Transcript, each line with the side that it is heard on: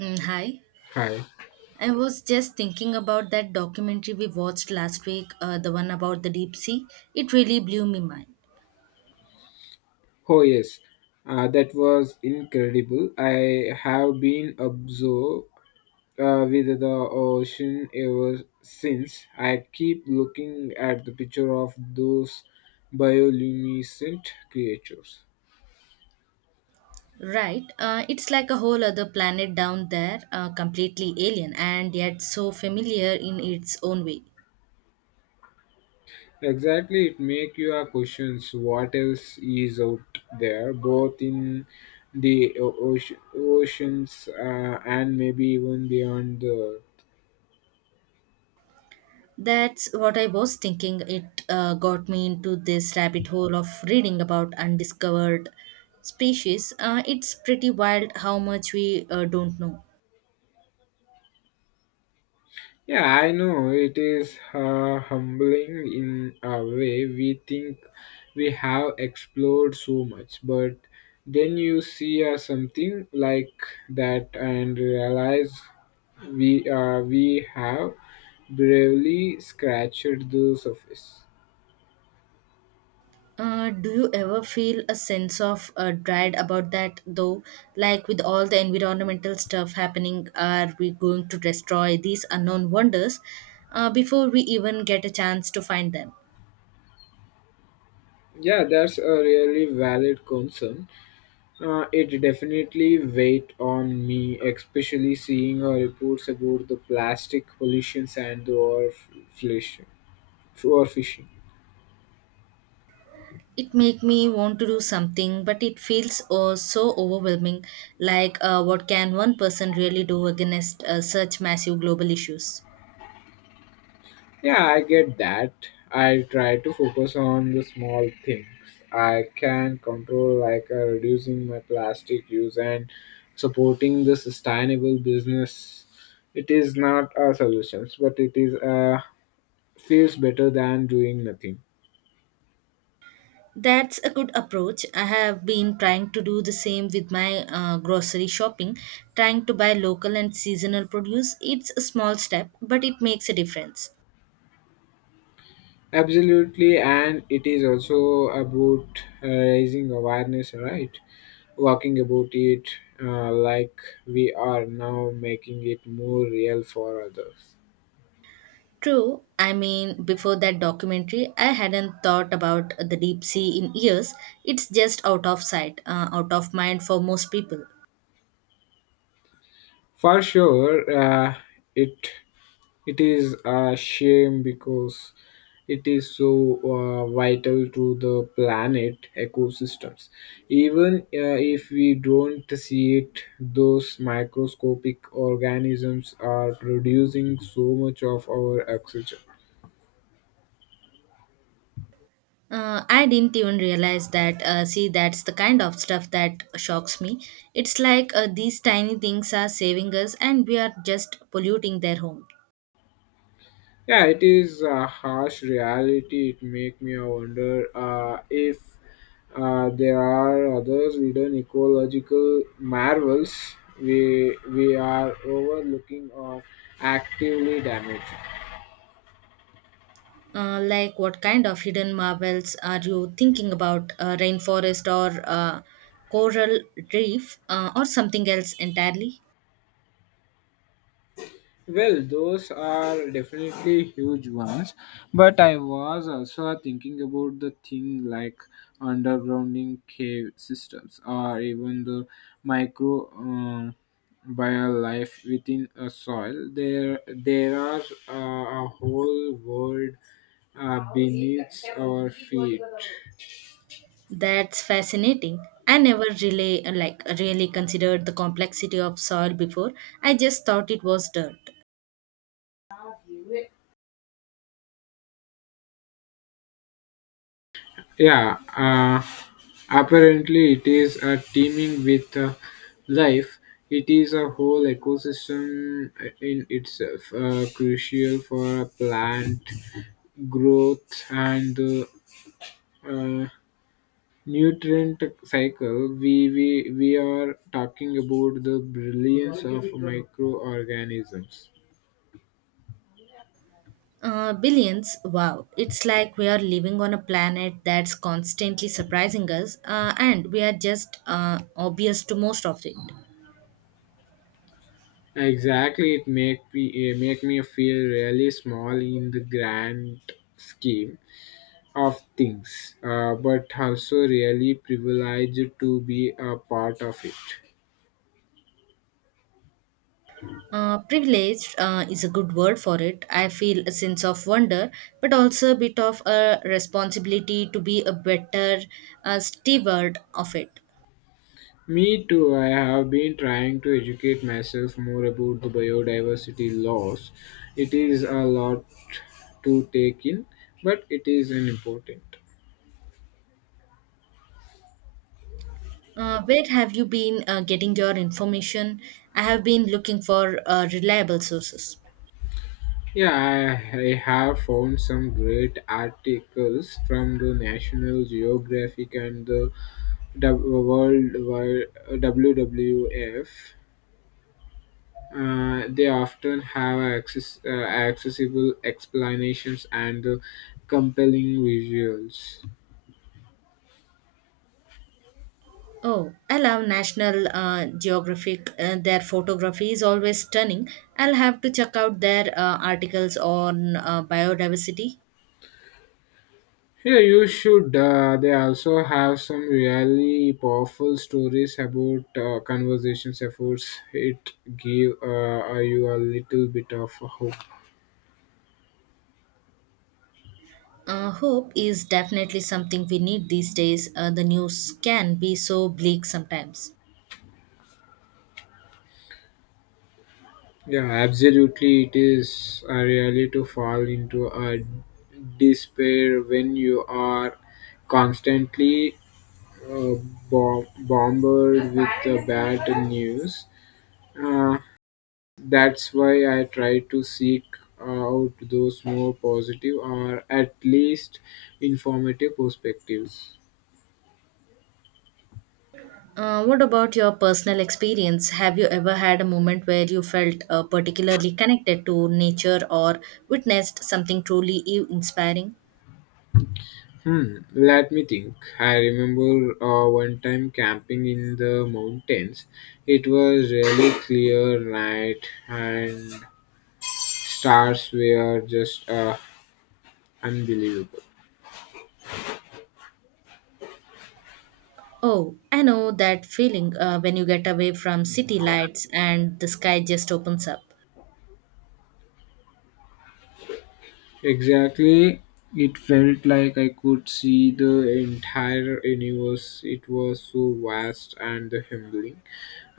right: Hi.
left: Hi.
right: I was just thinking about that documentary we watched last week, the one about the deep sea. It really blew me mind.
left: Oh, yes. That was incredible. I have been absorbed with the ocean ever since. I keep looking at the picture of those bioluminescent creatures.
right: Right, it's like a whole other planet down there, completely alien and yet so familiar in its own way.
left: Exactly, it makes you a questions what else is out there, both in the ocean, oceans and maybe even beyond the.
right: That's what I was thinking. It got me into this rabbit hole of reading about undiscovered species. It's pretty wild how much we don't know.
left: Yeah, I know it is humbling in a way. We think we have explored so much, but then you see something like that and realize we have bravely scratched the surface.
right: Do you ever feel a sense of dread about that though? Like with all the environmental stuff happening, are we going to destroy these unknown wonders before we even get a chance to find them?
left: Yeah, that's a really valid concern. It definitely weighed on me, especially seeing reports about the plastic pollutions and the overfishing, for fishing.
right: It make me want to do something, but it feels oh, so overwhelming. Like what can one person really do against such massive global issues?
left: Yeah, I get that. I try to focus on the small things I can control, like reducing my plastic use and supporting the sustainable business. It is not a solution, but it is feels better than doing nothing.
right: That's a good approach. I have been trying to do the same with my grocery shopping, trying to buy local and seasonal produce. It's a small step, but it makes a difference.
left: Absolutely, and it is also about raising awareness, right? Walking about it like we are now making it more real for others.
right: True, I mean, before that documentary, I hadn't thought about the deep sea in years. It's just out of sight, out of mind for most people.
left: For sure, it it is a shame because it is so vital to the planet ecosystems. Even if we don't see it, those microscopic organisms are producing so much of our oxygen.
right: I didn't even realize that. See, that's the kind of stuff that shocks me. It's like these tiny things are saving us, and we are just polluting their home.
left: Yeah, it is a harsh reality. It make me wonder if there are others hidden ecological marvels we are overlooking or actively damaged.
right: Like what kind of hidden marvels are you thinking about? Rainforest or coral reef or something else entirely?
left: Well, those are definitely huge ones, but I was also thinking about the thing like undergrounding cave systems or even the micro bio life within a soil. There are a whole world beneath our feet.
right: That's fascinating. I never really really considered the complexity of soil before. I just thought it was dirt.
left: Yeah, apparently it is teeming with life. It is a whole ecosystem in itself, crucial for plant growth and the uh, nutrient cycle. We are talking about the brilliance of microorganisms.
right: Billions, wow. It's like we are living on a planet that's constantly surprising us, and we are just obvious to most of it.
left: Exactly, it make me eh, make me feel really small in the grand scheme of things, but also really privileged to be a part of it.
right: Privileged is a good word for it. I feel a sense of wonder, but also a bit of a responsibility to be a better steward of it.
left: Me too, I have been trying to educate myself more about the biodiversity laws. It is a lot to take in, but it is an important.
right: Where have you been getting your information? I have been looking for reliable sources.
left: Yeah, I have found some great articles from the National Geographic and the WWF. They often have accessible explanations and compelling visuals.
right: Oh, I love National Geographic. Their photography is always stunning. I'll have to check out their articles on biodiversity.
left: Yeah, you should. They also have some really powerful stories about conversations efforts. It give you a little bit of hope.
right: Hope is definitely something we need these days. The news can be so bleak sometimes.
left: Yeah, absolutely. It is really to fall into a despair when you are constantly uh, bombarded with the bad news. Uh, that's why I try to seek out those more positive or at least informative perspectives.
right: What about your personal experience? Have you ever had a moment where you felt particularly connected to nature or witnessed something truly inspiring?
left: Hmm, let me think. I remember one time camping in the mountains. It was really clear night and stars were just unbelievable.
right: Oh, I know that feeling when you get away from city lights and the sky just opens up.
left: Exactly. It felt like I could see the entire universe. It was so vast and humbling.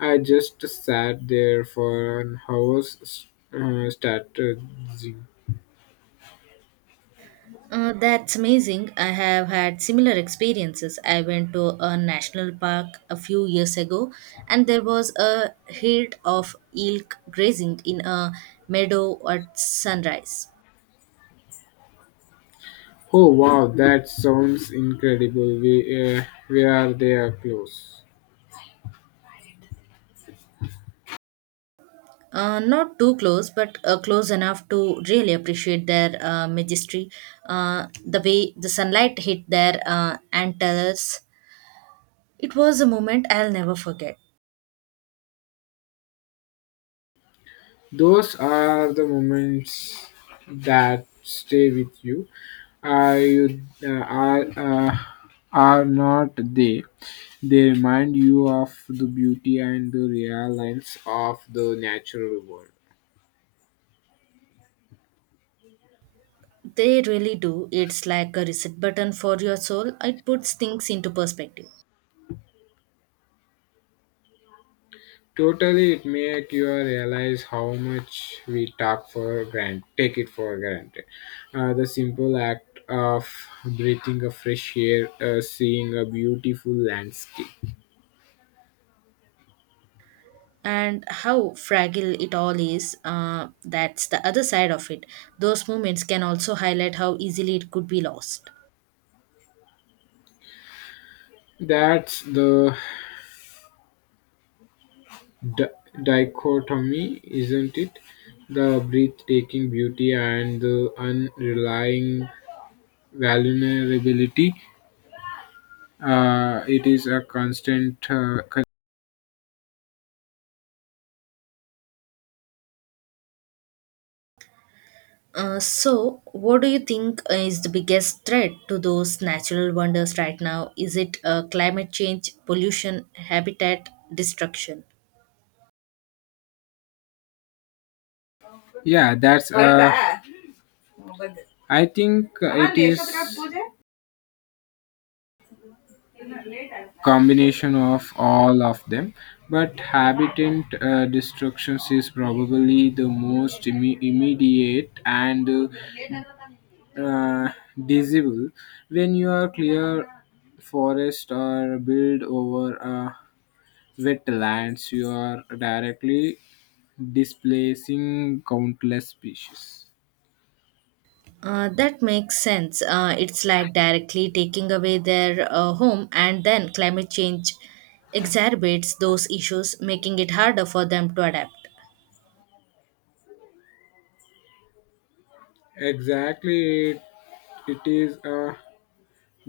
left: I just sat there for an hour strategizing.
right: That's amazing. I have had similar experiences. I went to a national park a few years ago, and there was a herd of elk grazing in a meadow at sunrise.
left: Oh wow, that sounds incredible. Where they are close.
right: Not too close, but close enough to really appreciate their majesty. The way the sunlight hit their antlers, it was a moment I'll never forget.
left: Those are the moments that stay with you. Are you uh, are uh, are not they? They remind you of the beauty and the realness of the natural world.
right: They really do. It's like a reset button for your soul. It puts things into perspective.
left: Totally, it make you realize how much we talk for granted, take it for granted. The simple act of breathing a fresh air, seeing a beautiful landscape.
right: And how fragile it all is, that's the other side of it. Those moments can also highlight how easily it could be lost.
left: That's the di- dichotomy, isn't it? The breathtaking beauty and the unrelying vulnerability. It is a constant.
right: So what do you think is the biggest threat to those natural wonders right now? Is it climate change, pollution, habitat destruction?
left: Yeah, that's. I think it is combination of all of them but habitat destruction is probably the most immediate and uh, disabled when you are clear forest or build over wetlands, you are directly displacing countless species.
right: That makes sense. It's like directly taking away their home, and then climate change exacerbates those issues, making it harder for them to adapt.
left: Exactly, it is a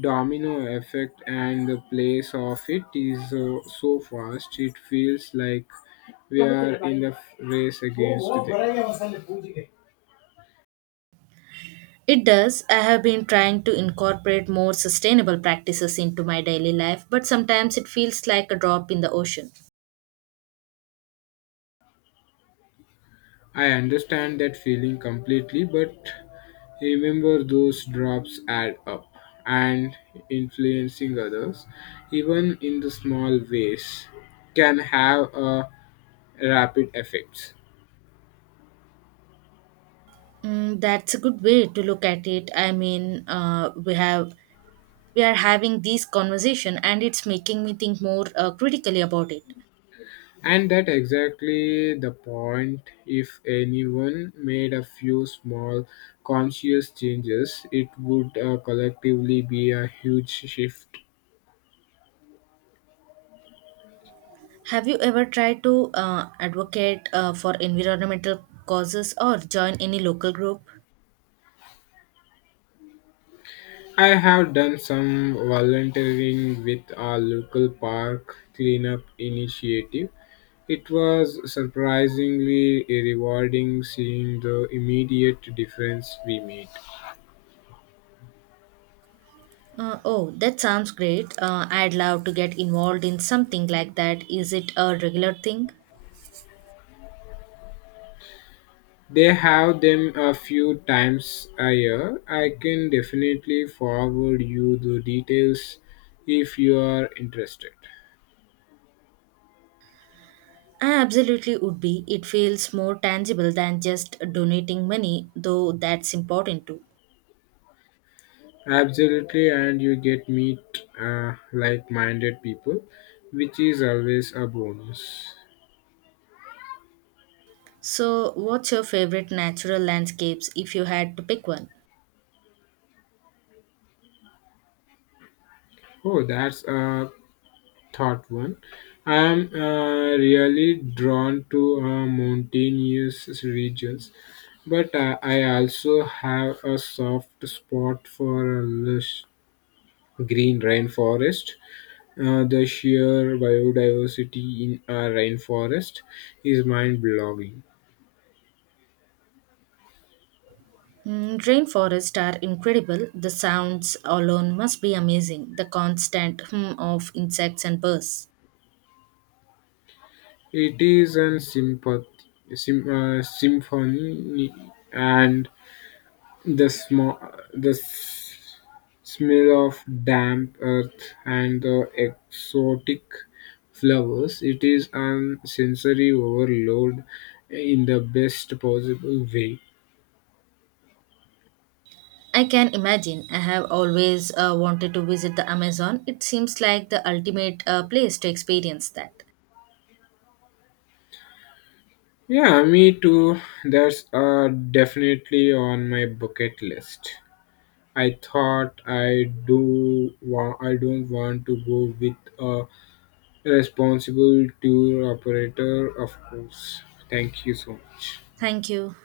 left: domino effect and the place of it is so fast it feels like we are in the race against them.
right: It does. I have been trying to incorporate more sustainable practices into my daily life, but sometimes it feels like a drop in the ocean.
left: I understand that feeling completely, but remember those drops add up and influencing others, even in the small ways, can have a rapid effects.
right: Mm, that's a good way to look at it. I mean, we are having this conversation, and it's making me think more critically about it.
left: And that exactly the point. If anyone made a few small conscious changes, it would collectively be a huge shift.
right: Have you ever tried to advocate for environmental causes or join any local group?
left: I have done some volunteering with our local park cleanup initiative. It was surprisingly rewarding seeing the immediate difference we made.
right: Oh, that sounds great. I'd love to get involved in something like that. Is it a regular thing?
left: They have them a few times a year. I can definitely forward you the details if you are interested.
right: I absolutely would be. It feels more tangible than just donating money, though that's important too.
left: Absolutely, and you get meet like minded people, which is always a bonus.
right: So, what's your favorite natural landscapes if you had to pick one?
left: Oh, that's a thought one. I'm really drawn to mountainous regions, but I also have a soft spot for a lush green rainforest. The sheer biodiversity in a rainforest is mind-blowing.
right: Mm, rainforests are incredible. The sounds alone must be amazing. The constant hum of insects and birds.
left: It is a symphony and The, sm- the smell of damp earth and the exotic flowers. It is a sensory overload in the best possible way.
right: I can imagine. I have always wanted to visit the Amazon. It seems like the ultimate place to experience that.
left: Yeah, me too. That's definitely on my bucket list. I thought I don't want to go with a responsible tour operator, of course. Thank you so much.
right: Thank you.